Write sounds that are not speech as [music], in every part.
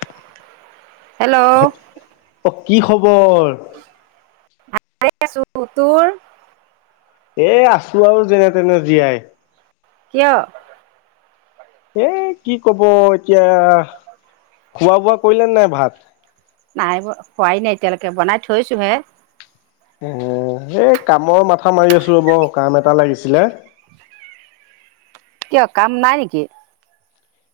[unintelligible] অ কি খবৰ? ওপৰ! ভাত খাই আছো। তোৰ? এঁ! আছো আৰু যেনে তেনে জীয়াই। কিয়? এঁ! কি কব এতিয়া, খোৱা বোৱা কৰিলে নাই ভাত। নাই! খোৱাই নাই এতিয়ালৈকে বনাই থৈছোহে। উম এই কামৰ মাথা মাৰি আছো ৰ'ব, কাম এটা লাগিছিলে। কিয় কাম নাই নেকি?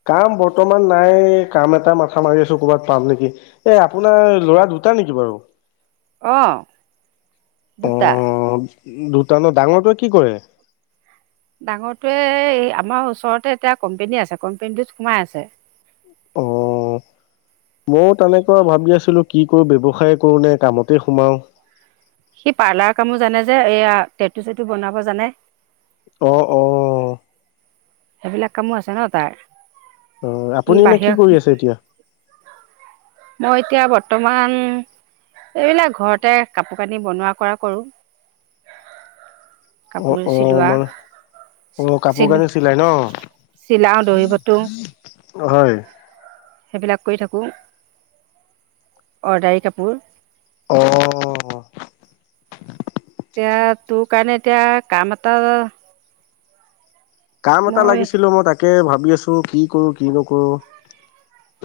কাম বৰ্তমান নাই! কাম এটা মাথা মাৰি আছো ক'বাত পাম নেকি এ আপোনাৰ লৰা দুটা নেকি বাৰু? অঁ অ দুটা। দুটা ন, ডাঙৰটোৱে কি কৰে? ডাঙৰটোৱে আমাৰ ওচৰতে এতিয়া কোম্পেনী আছে কোম্পনী, তোত সোমাই আছে। অ ময়ো তেনেকুৱা ভাবি আছিলো, কি কৰো ব্যৱসায় কৰো নে কামতে সোমাও। সি পাৰ্লাৰ কামো জানে যে, এইয়া টেটু চেটু বনাব জানে। অ অ সেইবিলাক কামো আছে ন তাৰ। অ সি আপুনি এনে কি বাহিৰৰ কৰি আছে এতিয়া? মই এতিয়া বৰ্তমান,। এইবিলাক ঘৰতে কাপোৰ কানি বনোৱা কৰা কৰোঁ অ কাপোৰ অ চিলোৱা মানে অ', কাপোৰ চিলো কানি চিলাই ন চিলাওঁ দহি বাটো। হয়। সেইবিলাক কৰি থাকোঁ, অৰ্ডাৰী কাপোৰ। অ ত তোৰ কাৰনে এতিয়া কাম এটা কাম এটা মই লাগিছিলো মই তাকে ভা ভাবি আছো কি কৰো কি নকৰোঁ।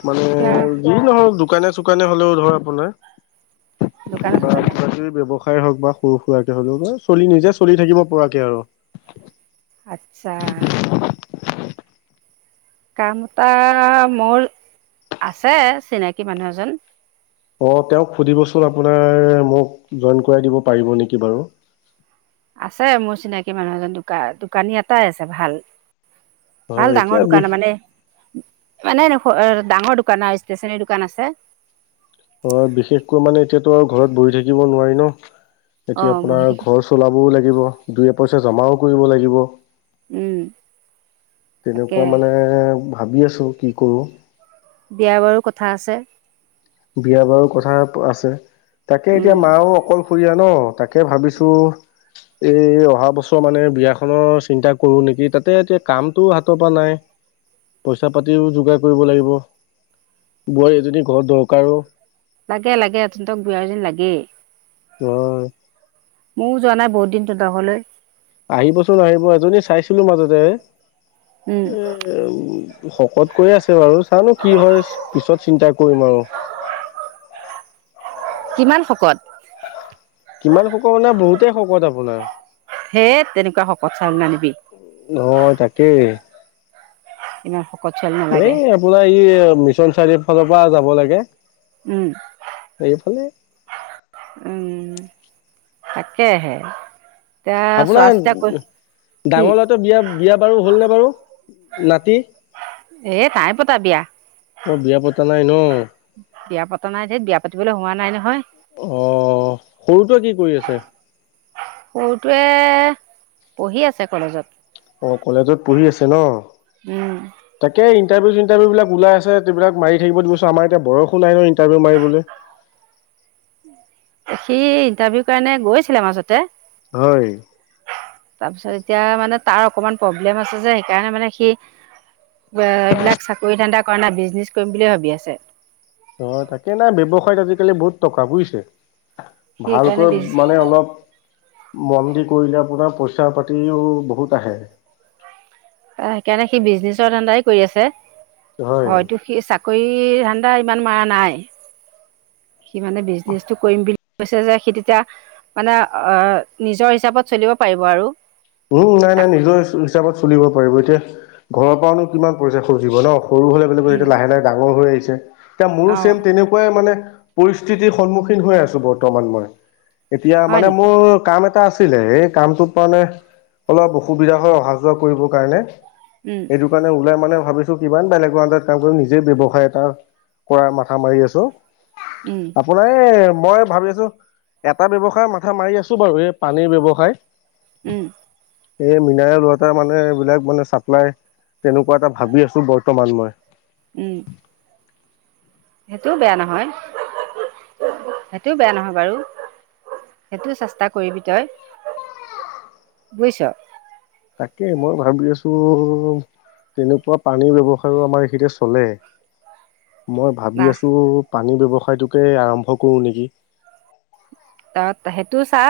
মানে এতিয়া যি নহয় শুকানে চুকানে হ'লেও ধৰ আপোনাৰ। দোকানে-দোকানে খাই হওক বা সৰু-সুৰা কৰাকে হক চলি নিজে চলি থাকিব পৰাকে আৰু। আচ্ছা কাম এটা মোৰ আছে, চিনাকি মানুহ এজন। অ তেওঁক সুধিবচোন আপুনি। আ মোক জইন কৰাই দিব পাৰিব নেকি বাৰু। আছে মোৰ চিনাকি মানুহ এজন দোক দোকানী এটাই আছে ভাল। হয় ভাল এতিয়া ডাঙৰ বিষ দোকান মানে। মানে এনেৰ ডাঙৰ দোকান আৰু ষ্টেচনোৰী দোকান আছে। অ বিশেষকৈ মানে এতিয়াতো আৰু ঘৰত বহি থাকিব নোৱাৰি ন? এতিয়া অঁ বহি আপোনাৰ থাকিব ঘৰ চলাবও লাগিব। দুই এ পইচা জমাও কৰিব লাগিব। উম তাকে তেনেকুৱা মানে ভাবি আছোঁ কি কৰোঁ। বিয়া বাৰু কথা আছে। বিয়া বাৰু কথা আছে। তাকে উম এতিয়া মাও অকল সৰিয়া। ন তাকে ভাবিছো এই অহা বছৰ মানে বিয়াখনৰ চিন্তা কৰো নেকি তাতে এতিয়া কামটো হাতৰ পৰা নাই পইচা পাতিও যোগাৰ কৰিব লাগিব। বোৱাৰী এজনী ঘৰত দৰক কাৰো লাগে-লাগে [unintelligible] লাগেই হয় ময়ও যোৱা নাই বহুত দিনটো তহলৈ। আহিবচোন আহিব এজনী চাইছিলো মাজতে। উম এ [unintelligible] শকত কৈ আছে বাৰু চানো কি হয়, পিছত চিন্তা কৰিম আৰু। কিমান শকত? কিমান শকত মানে বহুতেই শকত আপোনাৰ। হে তেনেকুৱা শকত চাউল নানিবি। হয় তাকেই কিনে এই আপোনাৰ ই মিছন চাৰিওফালৰ পৰা যাব লাগে। উম এইফালে উম তাকেহে এতিয়া চোৱা আপোনাৰ চিতা কৰি কি ডাঙৰ লৰাটোয়ে বিয়া বিয়া বাৰু হ'লনেে বাৰু নাতি এ নাই পতা বিয়া মই বিয়া পতা নাই ন বিয়া পতা নাই ধেত বিয়া পাতিবলৈ হোৱা নাই নহয় অ সৰুটোৱে কি কৰি আছে সৰুটোৱে পঢ়ি আছে কলেজত অ কলেজত পঢ়ি আছে ন উম ইন্টাৰভিউ চিন্টাৰভিও বিলাক ওলাই আছে ইবিলাক মাৰি থাকিব দিব আমাৰ এতিয়া বয়স ও নাই ইন্টাৰভিউ মাৰি থাকিবলে। সি ইণ্টাৰভিউ কাৰণে গৈছিলে মাজতে। হয় তাৰপিছত এতিয়া মানে। তাৰ অকনমান প্ৰব্লেম আছে যে সেইকাৰণে মানে সি ব এইবিলাক চাকৰি ধানদা কয়েনা বিজনেছ কৰিম বুলিয়ে ভাবি আছে অ তাকে নাই ব্যৱসায়ত আজিকালি বহুত টকা বুজিছে সি সেইকাৰণে ভালকৈ বিজ মানে অলপ মন দি কৰিলে আপোনাৰ পইচা পাতিও বহুত আহে অ সেইকাৰণে সি বিজনেচৰ ধান্দাই কৰি আছে হয় অটো সি চাকৰি ধান্দা ইমান মৰা নাই সি মানে বিজনেচটো কৰিম বুলি কৈছে যে সি তেতিয়া মানে আহ নিজৰ হিচাপত চলিব পাৰিব আৰু উম নাই নাই চাক নিজৰ হিচাপত চলিব ব এতিয়া ঘৰৰ পৰাওনো কিমান পইচা খজিব ন সৰু হলে বলেগ উম এতিয়া লাহ লাহে ডাঙৰ হৈ আহিছে আছে এ মোৰো অ চেম তেনেকুৱাই মানে পৰিস্থিতিৰ সন্মুখীন হৈ আছো বৰ্তমান মই এতিয়া হয় মানে নেকি মোৰ কাম এটা এটা আছিলে এই কামটোত মানে অলপ অসুবিধা হয় অহা যোৱা কৰিবৰ কাৰণে। উম সেইটো কাৰণে ওলাই মানে ভাবিছো কিমান বেলেগ ৰ আন্দ্ৰত কাম কৰি নিজে ব্যয়ৱসায় এটা কৰা মথা মাৰি আছো উম আপোনাৰ এই মই ভাবি আছো এটা ব্যয়ৱসায় মাথা মাৰি আছো বাৰু এই পানীৰ ব্যৱসায় উম এই মিনাৰেল ৱাটাৰ মানে এইবিলাক মানে চাপ্লাই, তেনেকুৱা এটা ভাবি আছো বৰ্তমান মই। উম, সেইটোও বেয়া নহয়, সেইটোও বেয়া নহয় বাৰু, সেইটো চেষ্টা কৰিবি তই বুজিছ তাকে মই ভাবি আছো, তেনেকুৱা পানীৰ ব্যৱসায়ো আমাৰ এইখিতে চলে। মই না ভাবি আছোঁ পানীৰ ব্যৱসায়টোকে আৰম্ভ কৰো নেকি? ত সেইটো চা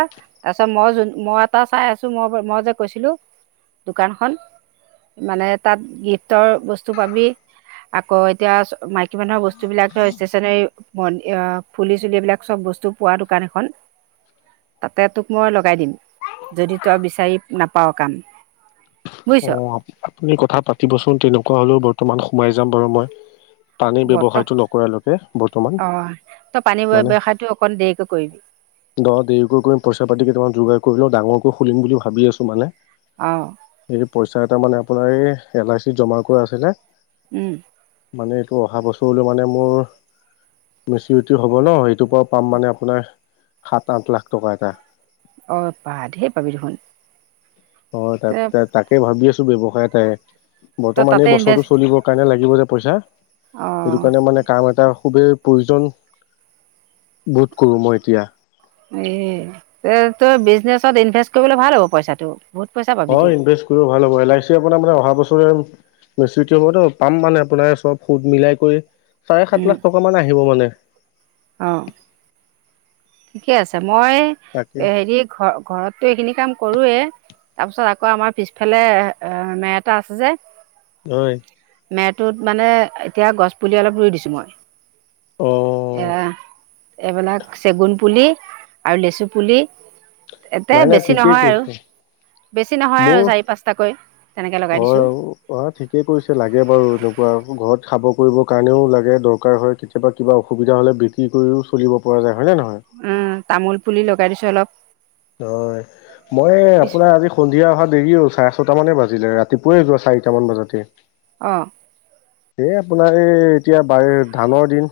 তাৰপিছত মই যোন মই এটা চাই আছোঁ মই মই যে কৈছিলোঁ, দোকানখন মানে তাত গিফ্টৰ বস্তু পাবি আকৌ এতিয়া মাইকী মানুহৰ বস্তু, বস্তুবিলাক ষ্টেচনে [unintelligible] ম ফুলি চুলিবিলাক চব বস্তু পোৱা দোকান এখন, তাতে তোক মই লগাই দিম, যদি তই বিচাৰি নাপাও কাম। বুজিছ অ, আপুনি কথা পাতিবচোন তেনেকুৱা হলেও ব বৰ্তমান সোমাই যাম বাৰু মই। পানীৰ বৰ্ত ব্যৱসায়টো নকৰালৈকে বৰ্তমান, অঁ তই পানী মানে ব্যৱসায়টো অকণ দেৰিকৈ কৰিবি দ দেৰিকৈ কৰি পইচা পাতি কেইটামান যোগাৰ কৰিলেও ডাঙৰকৈ খুলিম বুলি ভাবি আছোঁ মানে অহ, এই পইচা এটা মানে আপোনাৰ এই এল আই চিত জমা কৰা আছিলে উম, মানে, এইটো অহা বছৰলৈ মানে মোৰ মেচিউৰিটি হ'ব ন, সেইটোৰ পৰা পাম মানে আপোনাৰ সাত, আঠ লাখ টকা এটা অ বাহ, ধেৰ পাবি দেখোন। অ, তাত তই তাকে ভাবি আছোঁ। ব্যৱসায় এটাই বৰ্তমান তাতে এই বছৰটো ইনভেষ্ট চলিবৰ কাৰণে লাগে দিব যে পইচা সেইটো অঁ কাৰণে মানে কাম এটা, খুবেই প্ৰয়োজন, বোধ কৰোঁ মই এতিয়া। এ এই, তই বিজনেচত ইনভেষ্ট কৰিবলে ভাল হ'ব পইচাটো বহুত পইচা অ পাবিতো ইনভেষ্ট কৰি ভাল হব, এল আই চিও আপোনাৰ মানে অহা বছৰ মিচিউটি হ'বতো পাম মানে আপোনাৰ চব সুদ মিলাই কৰি চাৰে সাত লাখ টকা মান আহিব মানে অ ঠিকে আছে। মই তাকে হেৰি, ঘ ঘৰতটো এইখিনি কাম কৰোৱে তাৰ পিছত, আকৌ আমাৰ পিছফালে মে এটা আছে যে অ মেটোত মানে, এতিয়া গছপুলি অলপ ৰুই দিছোঁ মই। অ এৰা, এইবিলাক পুলি আৰু লেচু পুলি এতে নাই নাই বেছি ঠিকেই নহয় আৰু কৈছে বেছি নহয় মোৰ আৰু চাৰি পাঁচটাকৈ তেনেকে লগাই অ দিছোঁ অ ঠিকেই কৰিছে লাগে বাৰু এনেকুৱা ঘৰত। খাব কৰিবৰ কাৰণেও লাগে দৰকাৰ হয় কেতিয়াবা কিবা অসুবিধা হ'লে বিক্ৰী কৰিও চলিব পৰা যায়। হয় নে নহয়? উ তামোল পুলি লগাই দিছো অলপ। হয় মই পিছ আপোনাৰ আজি সন্ধিয়া অহা দেৰিয়ে হৈ? চাৰে ছটা মানে বাজিলে ৰাতিপুৱাই যোৱা চাৰিটা মান বাজাতে? অঁ এ আপোনাৰ এই এতিয়া ব ধানৰ দিন?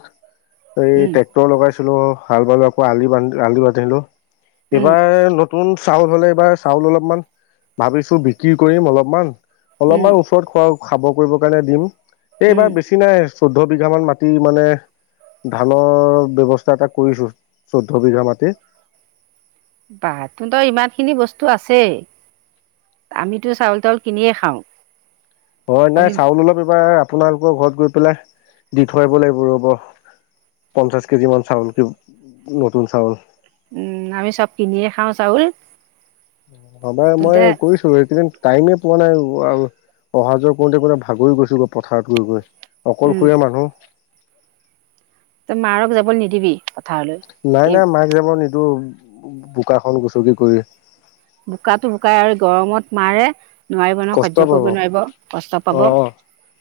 এই ট্ৰেক্টৰ লগাইছিলো? হাল বালো আকৌ আলি বান্ধ আলি বান্ধিলো? তোমাৰ। নতুন চাউল হ'লে এইবাৰ চাউল অলপমান ভাবিছো বিক্ৰী কৰিম অলপমান। অলপমান ওচৰত খোৱা? খাব কৰিবৰ কাৰণে দিম। এইবাৰ বেছি নাই? চৈধ্য বিঘামান মাটি মানে ধানৰ ব্যৱস্থা এটা কৰিছো চৈধ্য বিঘা মাটি। বাহ তহতৰ ইমানখিনি বস্তু আছেই আমিতো চাউল তাউল কিনিয়ে খাওঁ। হয় আমি নাই চাউল খাবলৈ লোহাৰ। আপোনালোকৰ ঘৰত গৈ পেলাই দি থৈ আহিব লাগিব ৰ'ব পঞ্চাশ কেজি মান চাউল কি নতুন চাউল। উম আমি চব কিনিয়ে খাওঁ চাউল। ভবাই তেন্তে মই কৰিছো এইকেইদিন? টাইমে পোৱা নাই আৰু। অহা যোৱা কৰোঁতে কৰোঁতে ভাগৰি গৈছোঁ গৈ পথাৰত গৈ গৈ? উম, অকলশৰীয়া মানুহ। তই মাৰক যাবলে নিদিবি? পথাৰলৈ নাই এই নাই মাক যাব নিদো। বোকাখন গুচকি কৰি। বোকাতো বোকাই আৰু গৰমত মাৰে। নোৱাৰিব নহয় কষ্ট সহ্য পাব কৰিব অ নোৱাৰিব কষ্ট পাব অ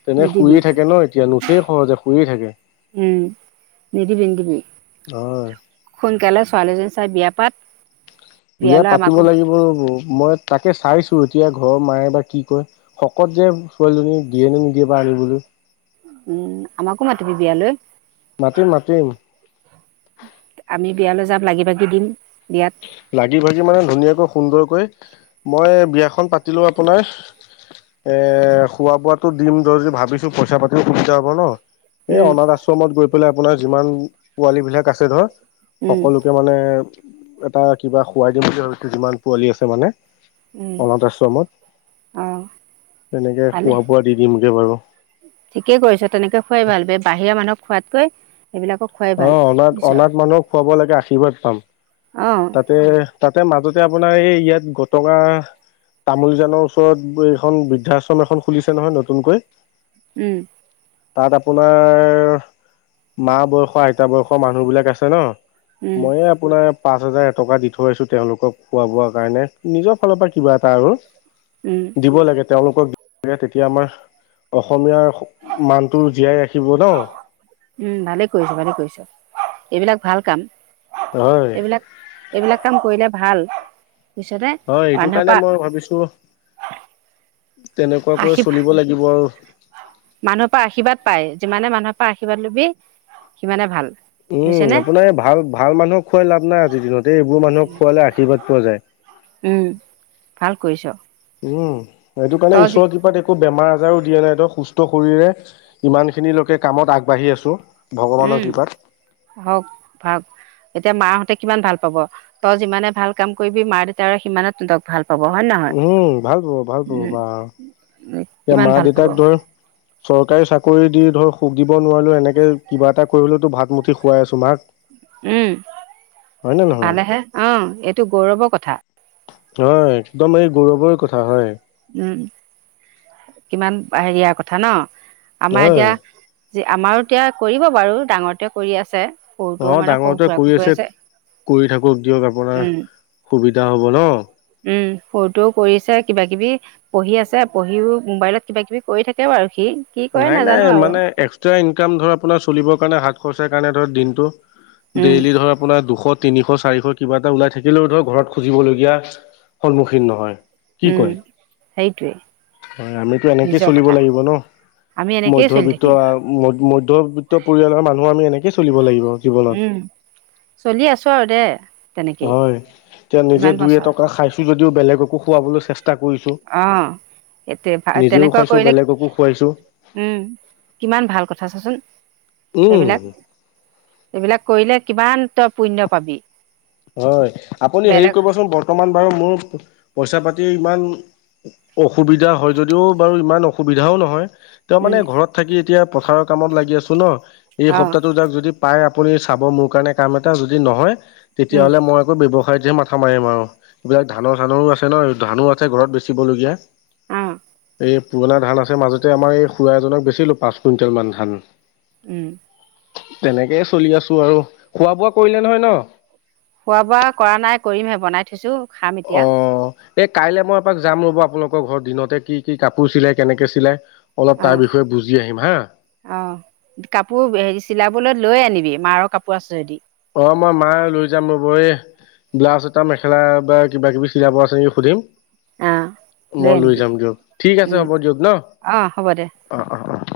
তেনে নিদিবি শুয়ে থাকে ন এতিয়া নুঠেই সহজে। শুইয়েই থাকে। উম নিদিবি নিদিবি হয় সোনকালে ছোৱালীজনী চাই বিয়া পাত। বিয়া বিয়ালৈ আমাকো পাতিব লাগিব ৰব। মই তাকে চাইছো এতিয়া ঘৰৰ মাই বা কি কয় শকত যে ছোৱালীজনী দিয়ে নে নিদিয়ে বা আনিবলৈ? উম আমাকো মাতিবি বিয়ালৈ মাতিম মাতিম আমি বিয়ালৈ যাম? লাগি ভাগি দিম বিয়াত। লাগি ভাগি মানে ধুনীয়াকৈ সুন্দৰকৈ মই বিয়াখন পাতিলোঁ আপোনাৰ এ খোৱা বোৱাটো দিম ধৰি যদি ভাবিছোঁ পইচা পাতিও সুবিধা হ'ব ন। এ উম, অনাথ আশ্ৰমত গৈ পেলাই। আপোনাৰ যিমান পোৱালী বিলাক আছে ধৰ। উম, সকলোকে মানে। এটা কিবা খোৱাই দিম বুলি হয়তো যিমান পোৱালি আছে মানে। উম, অনাথ আশ্ৰমত অ', তেনেকে ভালে খোৱা বোৱা দি দিমগে বাৰু। ঠিকেই কৰিছ তেনেকে খোৱাই ভাল বাহিৰা মানুহক খোৱাতকৈ। সেইবিলাকক খোৱাই ভাল আহ অনাত বুজিছ অনাথ মানুহক খুৱাব লাগে আশীৰ্বাদ পাম। অ', তাতে তাতে মাজতে আপোনাৰ এই ইয়াত গটঙা তামোলজানৰ ওচৰত এইখন বৃদ্ধাশ্ৰম এখন খুলিছে নহয় নতুনকৈ। উম। তাত আপোনাৰ মা বয়সৰ আইতা বয়সৰ মানুহ বিলাক আছে ন। উম, মইয়ে আপোনাৰ। পাঁচ হাজাৰ এটকা দি থৈ আহিছোঁ তেওঁলোকক খোৱা বোৱা কাৰণে নিজৰ ফালৰ পৰা কিবা এটা আৰু। উম, দিব লাগে। তেওঁলোকক তেতিয়া আমাৰ অসমীয়াৰ। মানটো জীয়াই ৰাখিব ন। উম, ভালে কৰিছ ভালে কৰিছ এইবিলাক ভাল কাম। হয় এইবিলাক এইবিলাক কাম কৰিলে ভাল। পিছতে হয় সেইটো মানুহৰ কাৰণে পৰা মই ভাবিছোঁ তেনেকুৱাকৈ আশী চলিব লাগিব আৰু। মানুহৰ পা আশীৰ্বাদ পায় যিমানে মানুহৰ পা আৰ্শীৰ্বাদ লবি সিমানে ভাল। উম বুজিছেনে আপোনাৰ এই ভাল ভাল মানুহক খোৱাই লাভ নাই আজিৰ দিনত এই এইবোৰ মানুহক খোৱালে আশীৰ্বাদ পোৱা যায়। উম, ভাল কৰিছ। উ সেইটো কাৰণে তই যে ঈশ্বৰ কৃপাত একো বেমাৰ। দিয়া নাই ত সুস্থ শৰীৰে ইমান খিনি লৈকে কামত আগবাঢ়ি আছোঁ। ভগৱানৰ উম কৃপাত। হওঁক ভাগ। এতিয়া মাহঁতে কিমান ভাল পাব তই যিমানে ভাল কাম কৰিবি মা দেউতাৰে সিমানে ততক ভাল। পাব হয় নে নহয় উম ভাল পাব ভাল পাব উম, বা। এতিয়া কিমান মা ভাল পাব দেউতাক ধৰ। চৰকাৰী চাকৰি দি ধৰ সুখ দিব নোৱাৰিলেওঁ এনেকে কিবা এটা কৰি হলেওতো ভাত মুঠি খোৱাই আছো মাক। উম হয় নে নহয়? ভালেহে অ এইটো গৌৰৱৰ কথা। হয় একদম এই গৌৰৱৰ কথা হয়। উম কিমান হেৰিয়া কথা ন আমাৰ এতিয়া হয়। যি আমাৰো এতিয়া কৰিব বাৰু ডাঙৰটোৱে কৰি আছে সৰুটোও অ মানে সৰু ডাঙৰটোৱে সুৰাকৈ কৰি আছে কৰি থাকক দিয়ক আপোনাৰ উম সুবিধা যা হ'ব ন উম সৰুটোও কৰিছে কিবা কিবি পঢ়ি আছে পঢ়িও মোবাইলত কিবা কিবি কৰি থাকে বাৰ নাই নাই মানে এক্সটা ইনকাম ধৰ‌‌ আপোনাৰ চলিব কাৰণে‌ হাত খৰচাৰ কাৰণে ধৰক দিনটো উম ডেইলি ধৰ আপোনাৰ দুশ তিনিশ চাৰিশ কিবা এটা ওলাই থাকিলেও ধৰক ঘৰত খুজিবলগীয়া সন্মুখীন নহয় কি উম কয় সেইটোৱে হয় আমিতো এনেকেই নিজৰ চলিব কথা লাগিব ন আমি এনেকেই চলি মৈধবিত থাকিম মৈধবিত পৰিয়ালৰ মানুহ আমি এনেকে চলিব লাগিব। জীৱনত উম চলি আছো আৰু দে তেনেকেই হয় এতিয়া নিজে ইমান দুই বছৰ এটকা খাই যদিও বেলেগকো খুৱাবলৈ চেষ্টা কৰিছো অ স ভ নিজেও তেনেকুৱা খাইছো কৰিলে বেলেগকো খুৱাইছো উম কিমান ভাল কথা চাচোন উম সেইবিলাক এইবিলাক কৰিলে কিমান তই পুণ্য পাবি হয় আপুনি হেৰি বেলেগ কৰিবচোন বৰ্তমান বাৰু মোৰ পইচা পাতি ইমান অসুবিধা হয় যদিও বাৰু ইমান অসুবিধাও নহয় তেওঁ উম মানে ঘৰত থাকি এতিয়া পথাৰৰ কামত লাগি আছোঁ ন এই অ সপ্তাহটো যাক যদি পাই আপুনি চাব মোৰ কাৰণে কাম এটা যদি নহয় উম তেতিয়াহ'লে মই একো ব্যৱস্থা খাইহে মাথা মাৰিম আৰু এইবিলাক ধানৰ চানৰো আছে ন ধানো আছে ঘৰত বেচিবলগীয়া অহ এই পুৰণা ধান আছে মাজতে আমাৰ এই খুৰা এজনক বেচিলো পাঁচ কুইণ্টেল মান ধান উম তেনেকেই চলি আছো আৰু খোৱা বোৱা কৰিলে নহয় ন খোৱা বোৱা কৰা নাই কৰিমহে বনাই থৈছো খাম অ এতিয়া এই কাইলৈ মই এপাক যাম ৰ'ব আপোনালোকৰ ঘৰত দিনতে কি কি কাপোৰ চিলায় কেনেকৈ চিলায় অ অ কাপোৰ হেৰি চিলাবলৈ লৈ আনিবি মাৰৰ কাপোৰ আছেযদি অ মই মা লৈ যাম ৰব এই ব্লাউজ এটা মেখেলা বা কিবা কিবি চিলাব আছে নেকি সুধিম অ মই লৈ যাম দিয়ক ঠিক আছে উম হ'ব দিয়ক ন অ হ'ব দে অ অ